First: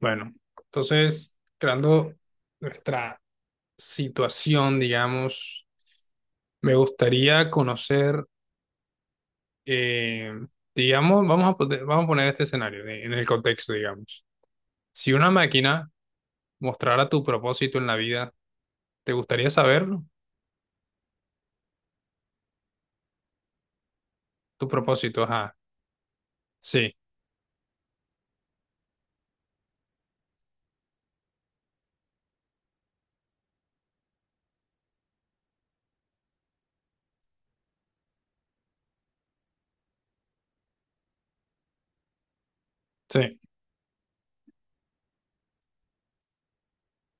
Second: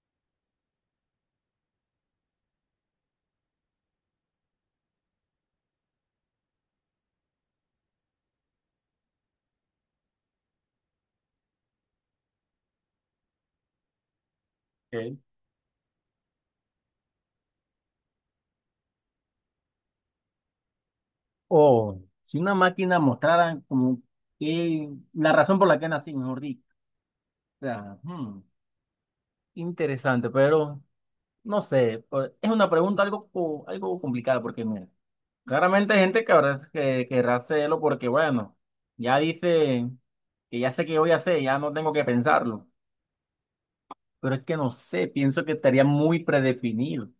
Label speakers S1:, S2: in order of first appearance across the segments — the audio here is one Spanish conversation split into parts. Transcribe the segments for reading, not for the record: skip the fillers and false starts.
S1: Bueno, entonces, creando nuestra situación, digamos, me gustaría conocer, eh, digamos, vamos a poner este escenario en el contexto, digamos. Si
S2: Ok.
S1: una máquina mostrara tu propósito en la vida, ¿te gustaría saberlo?
S2: O si una máquina mostrara como
S1: Tu
S2: que
S1: propósito,
S2: la
S1: ajá.
S2: razón por la que nací, mejor dicho.
S1: Sí,
S2: O sea, interesante, pero no sé, pues, es una pregunta algo, algo complicada porque mira, claramente hay gente que habrá que querrá hacerlo porque bueno, ya dice que ya sé qué voy a hacer, ya no tengo que pensarlo,
S1: sí.
S2: pero es que no sé, pienso que estaría muy predefinido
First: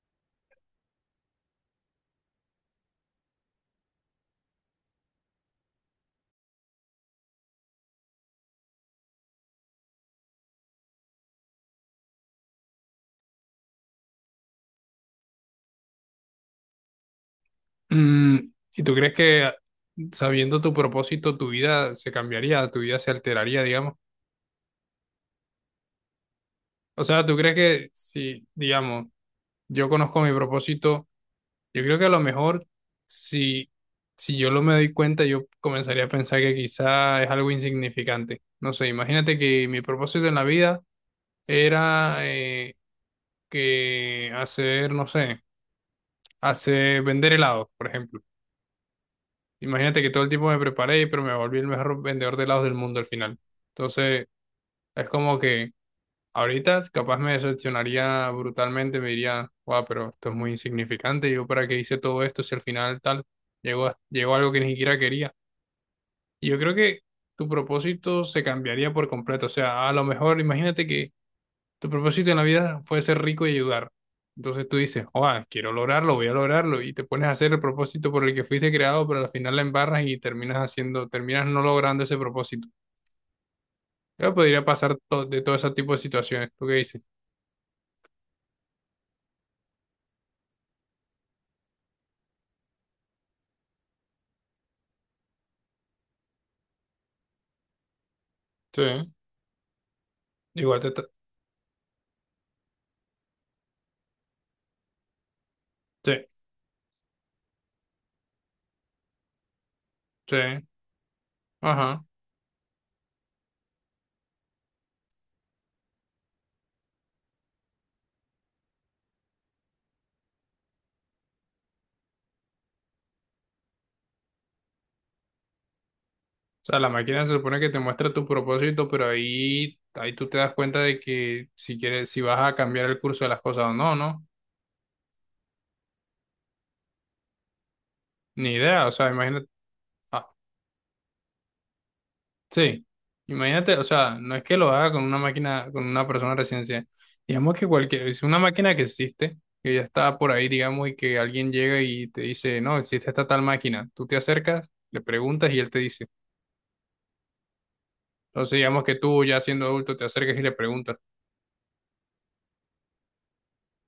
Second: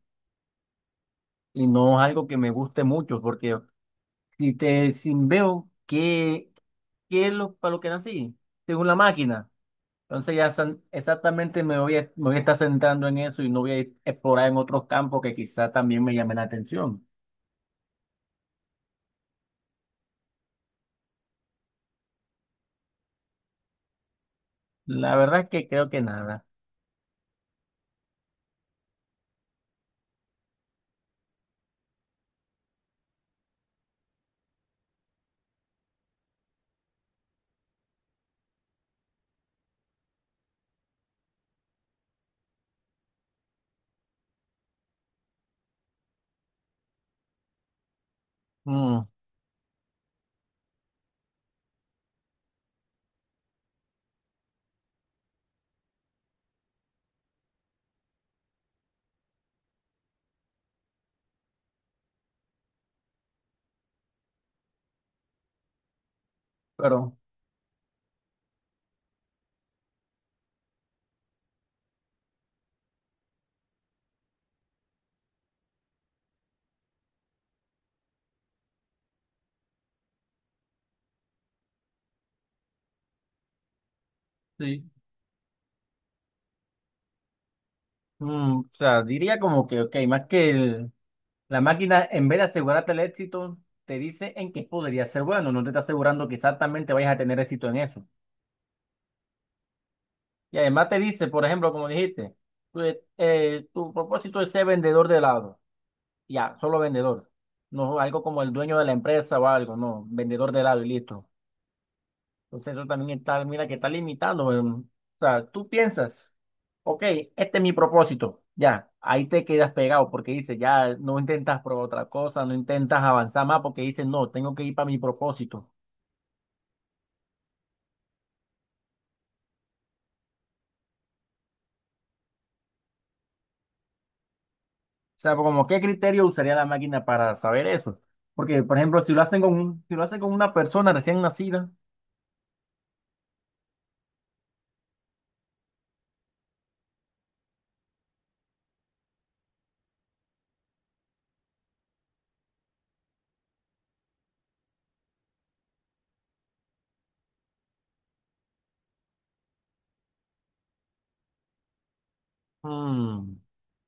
S2: y no es algo que me guste mucho porque si veo que es lo, para lo que nací, según la máquina. Entonces ya exactamente me voy a estar centrando en eso y no explorar en otros campos que quizá también me llamen la atención.
S1: Mm, ¿y tú crees que sabiendo tu propósito, tu vida se cambiaría, tu vida se alteraría, digamos?
S2: La verdad es que creo que nada.
S1: O sea, ¿tú crees que si, digamos, yo conozco mi propósito? Yo creo que a lo mejor si, si yo lo me doy cuenta, yo comenzaría a pensar que quizá es algo insignificante. No sé, imagínate que mi propósito en la vida era que hacer, no sé, hacer vender helados, por ejemplo.
S2: Mm,
S1: Imagínate que todo el tiempo me preparé, pero me volví el mejor vendedor de helados del mundo al final. Entonces, es como que ahorita capaz me decepcionaría brutalmente, me diría, wow, pero esto es muy insignificante, yo para qué hice todo esto si al final tal, llegó, llegó a algo que ni siquiera quería. Y yo creo que
S2: pero
S1: tu propósito se cambiaría por completo, o sea, a lo mejor imagínate que tu propósito en la vida fue ser rico y ayudar. Entonces tú dices, wow, quiero lograrlo, voy a lograrlo, y te pones a hacer el propósito por el que fuiste creado, pero al final la embarras y terminas haciendo, terminas no logrando ese propósito. Yo podría
S2: sí.
S1: pasar de todo ese tipo de situaciones. ¿Tú qué dices?
S2: Mm, o sea, diría como que, ok, más que la máquina, en vez de asegurarte el éxito, te dice en qué podría ser bueno, no te está asegurando que exactamente vayas a tener éxito en eso.
S1: Sí.
S2: Y
S1: Igual
S2: además
S1: te,
S2: te dice, por ejemplo, como dijiste, tu, tu propósito es ser vendedor de helado.
S1: sí,
S2: Ya, solo vendedor. No algo como el dueño de la empresa o algo, no,
S1: sí,
S2: vendedor de helado y listo.
S1: ajá.
S2: Entonces eso también está, mira que está limitado. O sea, tú piensas, ok, este es mi propósito, ya, ahí te quedas pegado porque dices, ya no intentas probar otra cosa, no intentas avanzar más porque dices, no, tengo que ir para mi propósito.
S1: O sea, la máquina se supone que te muestra tu propósito, pero ahí, ahí tú te das cuenta de que si quieres, si vas a cambiar el curso de las cosas o no, ¿no?
S2: O sea, como qué criterio usaría la máquina para saber eso.
S1: Ni
S2: Porque, por
S1: idea, o
S2: ejemplo,
S1: sea,
S2: si lo hacen
S1: imagínate,
S2: con, un- si lo hacen
S1: ah,
S2: con una persona recién nacida.
S1: sí, imagínate, o sea, no es que lo haga con una máquina, con una persona recién ciega. Digamos que cualquier, es una máquina que existe, que ya está por ahí, digamos, y que alguien llega y te dice, no, existe esta tal máquina. Tú te acercas, le preguntas y él te dice. Entonces, digamos que tú ya siendo adulto te acercas y le preguntas.
S2: Mm,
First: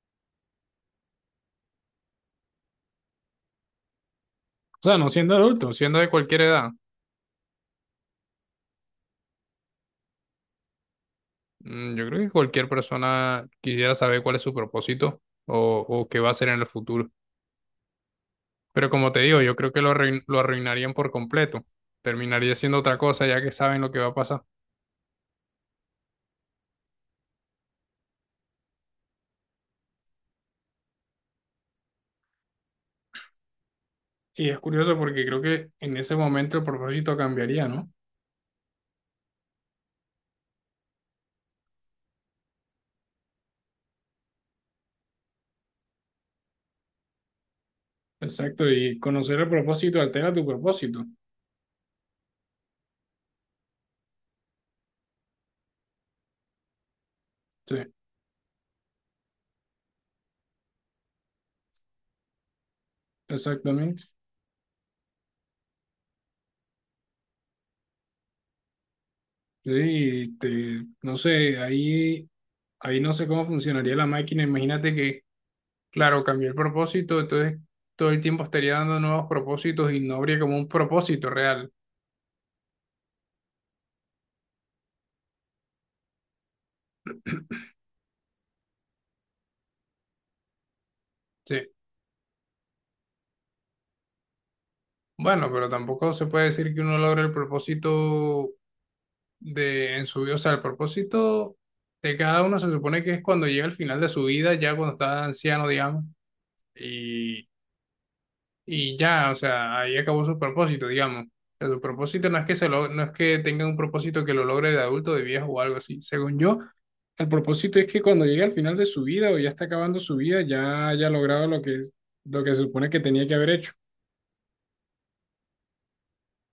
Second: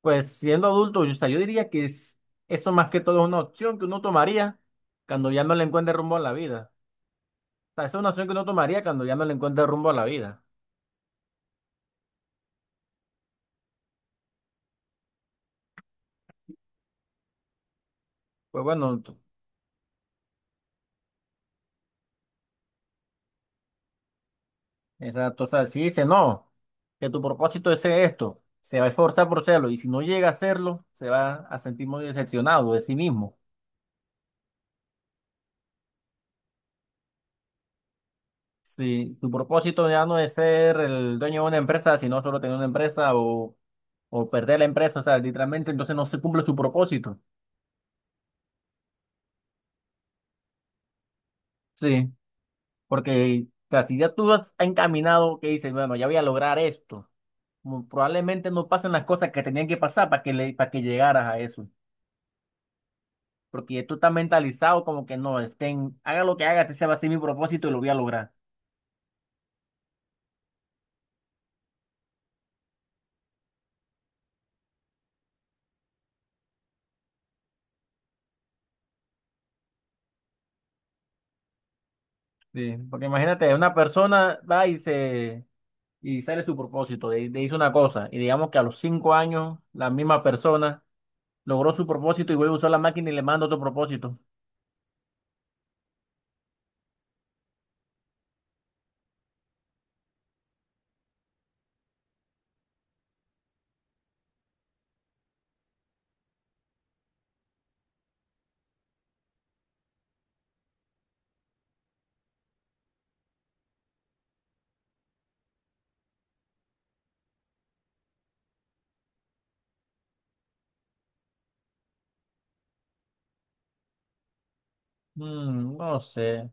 S2: pues siendo adulto, yo, o sea, yo diría que eso más que todo es una opción que uno tomaría
S1: O sea, no
S2: cuando
S1: siendo
S2: ya no le
S1: adulto,
S2: encuentre
S1: siendo de
S2: rumbo a la
S1: cualquier edad.
S2: vida. O sea, esa es una opción que uno tomaría cuando ya no le encuentre rumbo a la vida.
S1: Mm, yo creo que cualquier persona quisiera saber cuál es su propósito o qué va a hacer en el futuro.
S2: Pues
S1: Pero
S2: bueno,
S1: como te digo, yo creo que lo, lo arruinarían por completo. Terminaría siendo otra cosa ya que saben lo que va a pasar.
S2: exacto. O sea, si dice no, que tu propósito es ser esto, se va a esforzar por serlo y si no llega a hacerlo, se va a sentir muy decepcionado de sí mismo.
S1: Y es curioso porque creo que en ese momento el propósito cambiaría, ¿no?
S2: Si tu propósito ya no es ser el dueño de una empresa, sino solo tener una empresa o perder la empresa, o sea, literalmente entonces no se cumple su propósito.
S1: Exacto, y conocer el propósito altera tu propósito.
S2: Sí. Porque, o sea, si ya tú has encaminado, que dices, bueno, ya voy a lograr esto,
S1: Sí,
S2: probablemente no pasen las cosas que tenían que pasar para que, le, para que llegaras a eso. Porque ya tú
S1: exactamente.
S2: estás mentalizado como que no, estén, haga lo que haga, este se va a ser mi propósito y lo voy a lograr.
S1: Sí, y te- no sé, ahí, ahí no sé cómo funcionaría la máquina. Imagínate que claro, cambió el propósito, entonces todo el tiempo estaría dando nuevos propósitos y no habría como un propósito real.
S2: Sí, porque imagínate, una persona va y se y sale su propósito, de hizo una cosa, y digamos que a los 5 años la misma persona
S1: Sí.
S2: logró su propósito y vuelve a usar la máquina y le manda otro propósito.
S1: Bueno, pero tampoco se puede decir que uno logre el propósito de en su vida. O sea, el propósito de cada uno se supone que es cuando llega al final de su vida, ya cuando está anciano, digamos, y, y ya, o sea, ahí acabó su propósito, digamos. O sea, su propósito no es que se lo, no es que tenga un propósito que lo logre de adulto, de viejo o algo así. Según yo, el propósito es que cuando llegue al final de su vida o ya está acabando su vida, ya haya logrado lo que se supone que tenía que haber hecho.
S2: Mm, no sé. O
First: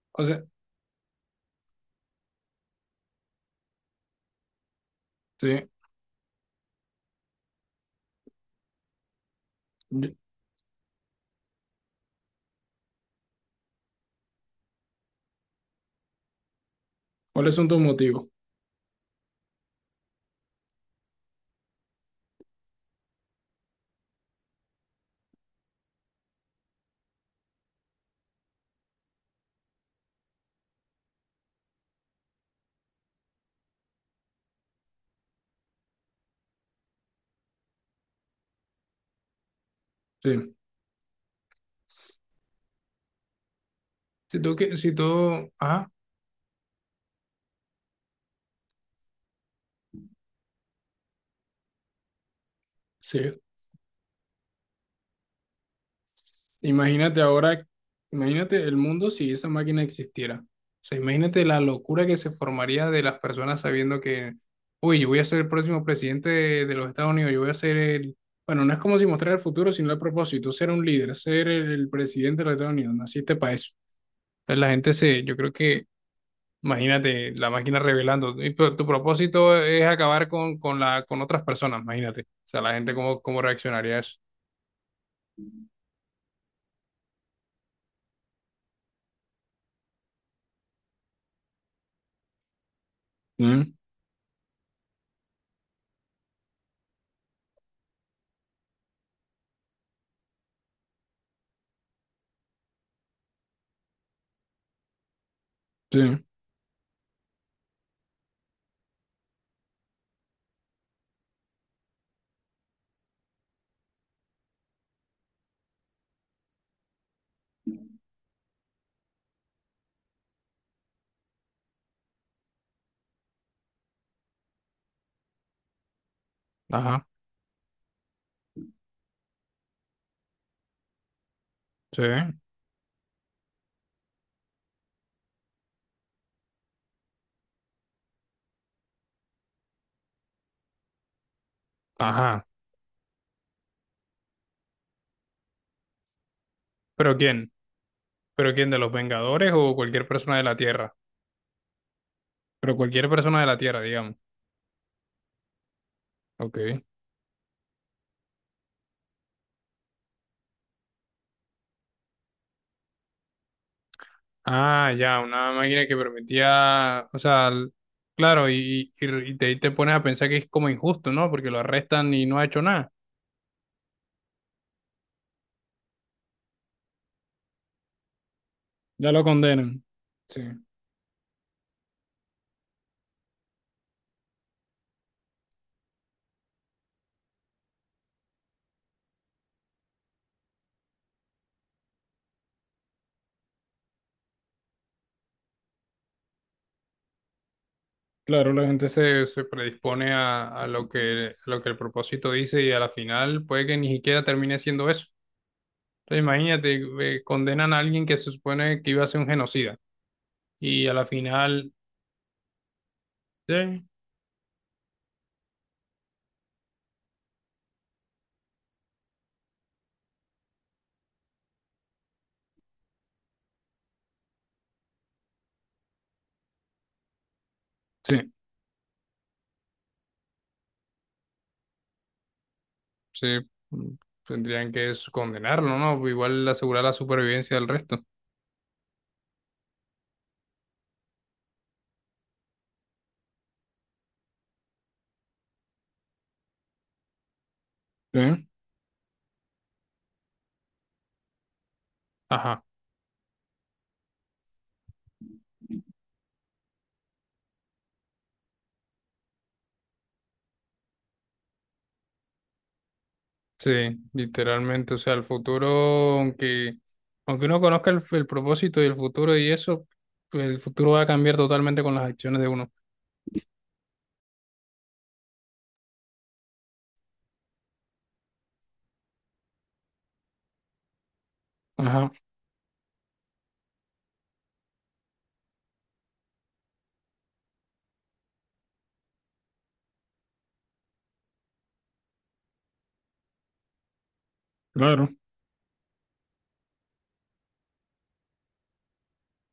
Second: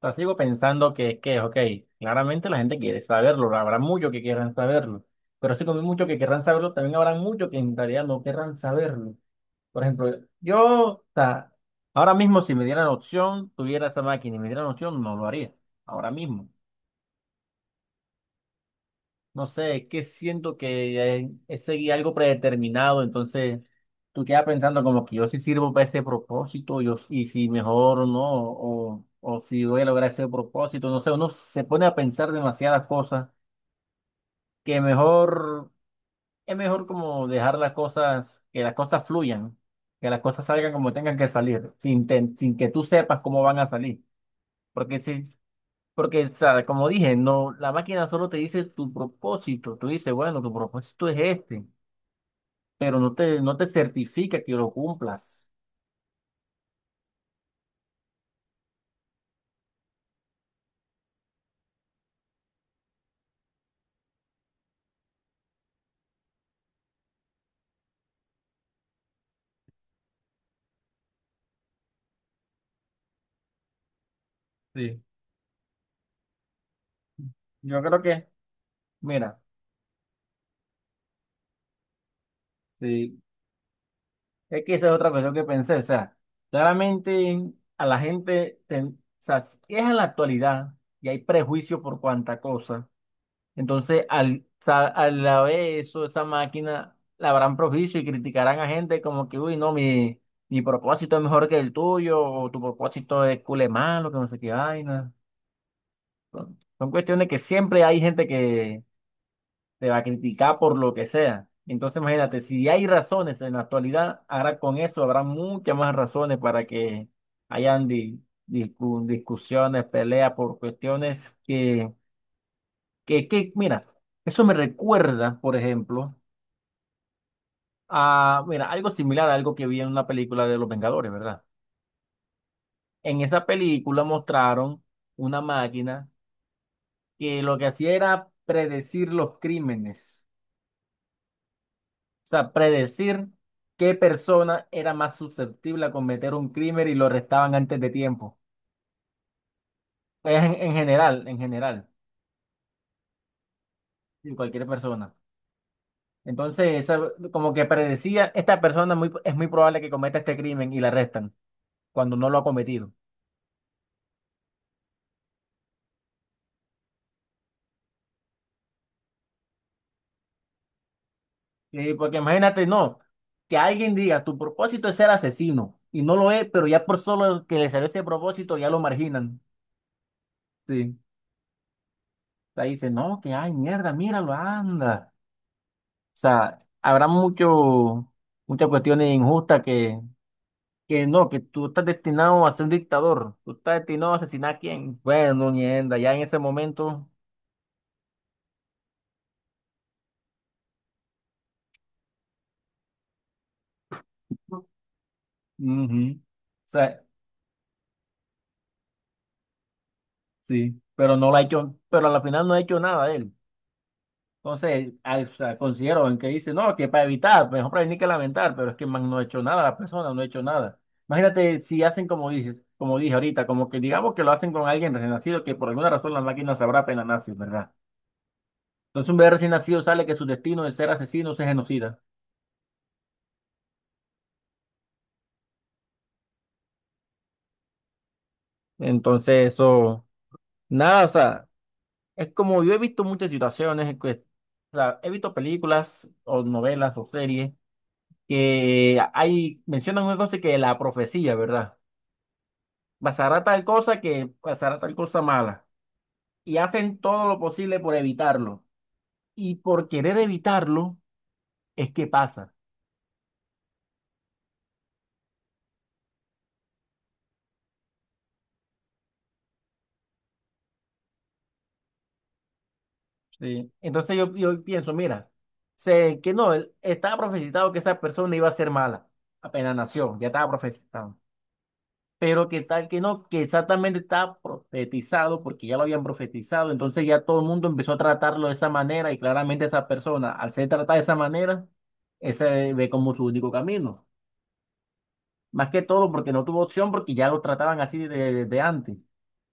S2: sea,
S1: O
S2: sigo
S1: sea,
S2: pensando que, ok, claramente la gente quiere saberlo, habrá muchos que quieran saberlo, pero así
S1: sí.
S2: como hay muchos que querrán saberlo, también habrá muchos que en realidad no querrán saberlo. Por ejemplo, yo, o sea, ahora mismo si me dieran opción, tuviera esa máquina y me dieran opción, no lo haría, ahora mismo.
S1: ¿Cuáles son tus motivos?
S2: No sé, es que siento que es seguir algo predeterminado, entonces tú quedas pensando como que yo sí sirvo para ese propósito, yo, y si mejor o no, o si voy a lograr ese propósito, no sé, uno se pone a pensar demasiadas cosas, que mejor, es mejor como dejar las cosas, que las cosas fluyan, que las cosas
S1: Sí.
S2: salgan como tengan que salir, sin, sin que tú sepas cómo van a salir,
S1: Si tú, que- si
S2: porque
S1: tú,
S2: si,
S1: ajá,
S2: porque, o sea, como dije, no, la máquina solo te dice tu propósito. Tú dices, bueno, tu propósito es este, pero no
S1: sí.
S2: te, no te certifica que lo cumplas.
S1: Imagínate ahora, imagínate el mundo si esa máquina existiera. O sea, imagínate la locura que se formaría de las personas sabiendo que, uy, yo voy a ser el próximo presidente de los Estados Unidos, yo voy a ser el... Bueno, no es como si mostrar el futuro, sino el propósito, ser un líder, ser el presidente de los Estados Unidos, naciste para eso. Entonces, la gente
S2: Sí,
S1: se, yo creo que, imagínate, la máquina
S2: yo creo que,
S1: revelando, y tu
S2: mira,
S1: propósito es acabar con, la, con otras personas, imagínate. O sea, la gente
S2: sí,
S1: cómo, cómo reaccionaría a eso.
S2: es que esa es otra cuestión que pensé. O sea, claramente a la gente, o sea, si es en la actualidad y hay prejuicio por cuanta cosa.
S1: Mm,
S2: Entonces, al la vez eso, esa máquina la habrán propicio y criticarán a gente como que, uy, no, mi propósito es mejor que el tuyo, o tu propósito es cule malo, que no sé qué vaina.
S1: sí.
S2: Son, son cuestiones que siempre hay gente que te va a criticar por lo que sea. Entonces, imagínate, si hay razones en la actualidad, ahora con eso habrá muchas más razones para que hayan discusiones, peleas por cuestiones que, mira, eso me recuerda, por ejemplo,
S1: Ajá,
S2: a, mira, algo similar a algo que vi en una película de Los Vengadores, ¿verdad?
S1: sí,
S2: En esa película mostraron una máquina que lo que hacía era predecir los crímenes, o
S1: ajá.
S2: sea, predecir qué persona era más susceptible a cometer un crimen y lo
S1: ¿Pero quién?
S2: arrestaban antes de tiempo.
S1: ¿Pero quién? ¿De los Vengadores o cualquier persona de
S2: En,
S1: la
S2: en
S1: Tierra?
S2: general, en general,
S1: Pero cualquier persona de la Tierra, digamos.
S2: sí, cualquier persona. Entonces,
S1: Ok.
S2: como que predecía, esta persona es muy probable que cometa este crimen y la arrestan cuando no lo ha cometido.
S1: Ah, ya, una máquina que permitía, o sea, l- claro, y te pones a pensar que es como injusto, ¿no? Porque lo
S2: Sí,
S1: arrestan
S2: porque
S1: y no ha hecho
S2: imagínate,
S1: nada.
S2: no, que alguien diga, tu propósito es ser asesino, y no lo es, pero ya por solo que le salió ese propósito, ya lo
S1: Ya lo
S2: marginan.
S1: condenan. Sí.
S2: Sí. O sea, dice, no, que ay, mierda, míralo, anda. O sea, habrá mucho, muchas cuestiones injustas que no, que tú estás destinado a ser un dictador, tú estás destinado a asesinar a quién. Bueno, mierda, ya en ese momento,
S1: Claro, la gente se, se predispone a lo que el propósito dice y a la final puede que ni siquiera termine siendo eso.
S2: ujú. O
S1: Entonces imagínate,
S2: sea,
S1: condenan a alguien que se supone que iba a ser un genocida
S2: sí,
S1: y a la
S2: pero no lo ha
S1: final,
S2: hecho, pero al final no ha hecho nada él.
S1: eh,
S2: Entonces, o sea, considero en que dice, no, que para evitar, pues, mejor prevenir que lamentar, pero es que man, no ha hecho nada la persona, no ha hecho nada. Imagínate si hacen como dices, como dije ahorita, como que digamos que lo hacen con alguien recién nacido, que por alguna razón la máquina sabrá pena nazi, ¿verdad?
S1: sí,
S2: Entonces un bebé recién nacido sale que su destino de ser asesino es genocida.
S1: sí, mm, tendrían que condenarlo, ¿no? Igual asegurar la supervivencia del resto.
S2: Entonces eso, nada, o sea, es como yo he visto muchas situaciones, o sea, he visto películas o novelas o series
S1: Sí.
S2: que hay, mencionan una cosa que la profecía, ¿verdad?
S1: Ajá,
S2: Pasará tal cosa que pasará tal cosa mala. Y hacen todo lo posible por evitarlo. Y por querer evitarlo es que pasa.
S1: sí, literalmente, o sea, el futuro, aunque, aunque uno conozca el propósito y el futuro y eso, pues el futuro va a cambiar totalmente con las acciones de uno.
S2: ¿Sí? Entonces yo pienso, mira, sé que no, estaba profetizado que esa persona iba a ser mala. Apenas nació, ya estaba profetizado.
S1: Ajá.
S2: Pero que tal que no, que exactamente estaba profetizado porque ya lo habían profetizado. Entonces ya todo el mundo empezó a tratarlo de esa manera y claramente esa persona, al ser tratada de esa manera, ese ve como su único camino.
S1: Claro.
S2: Más que todo porque no tuvo opción, porque ya lo trataban así desde antes.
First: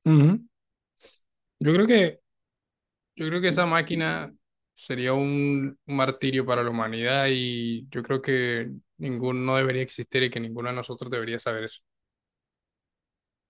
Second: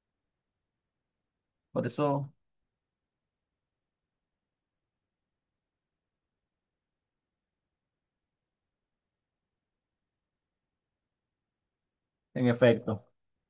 S1: Ujú. Yo creo
S2: Por
S1: que,
S2: eso,
S1: yo creo que esa máquina sería un martirio para la humanidad y yo creo que ninguno debería existir y que ninguno de nosotros debería saber eso.
S2: en efecto.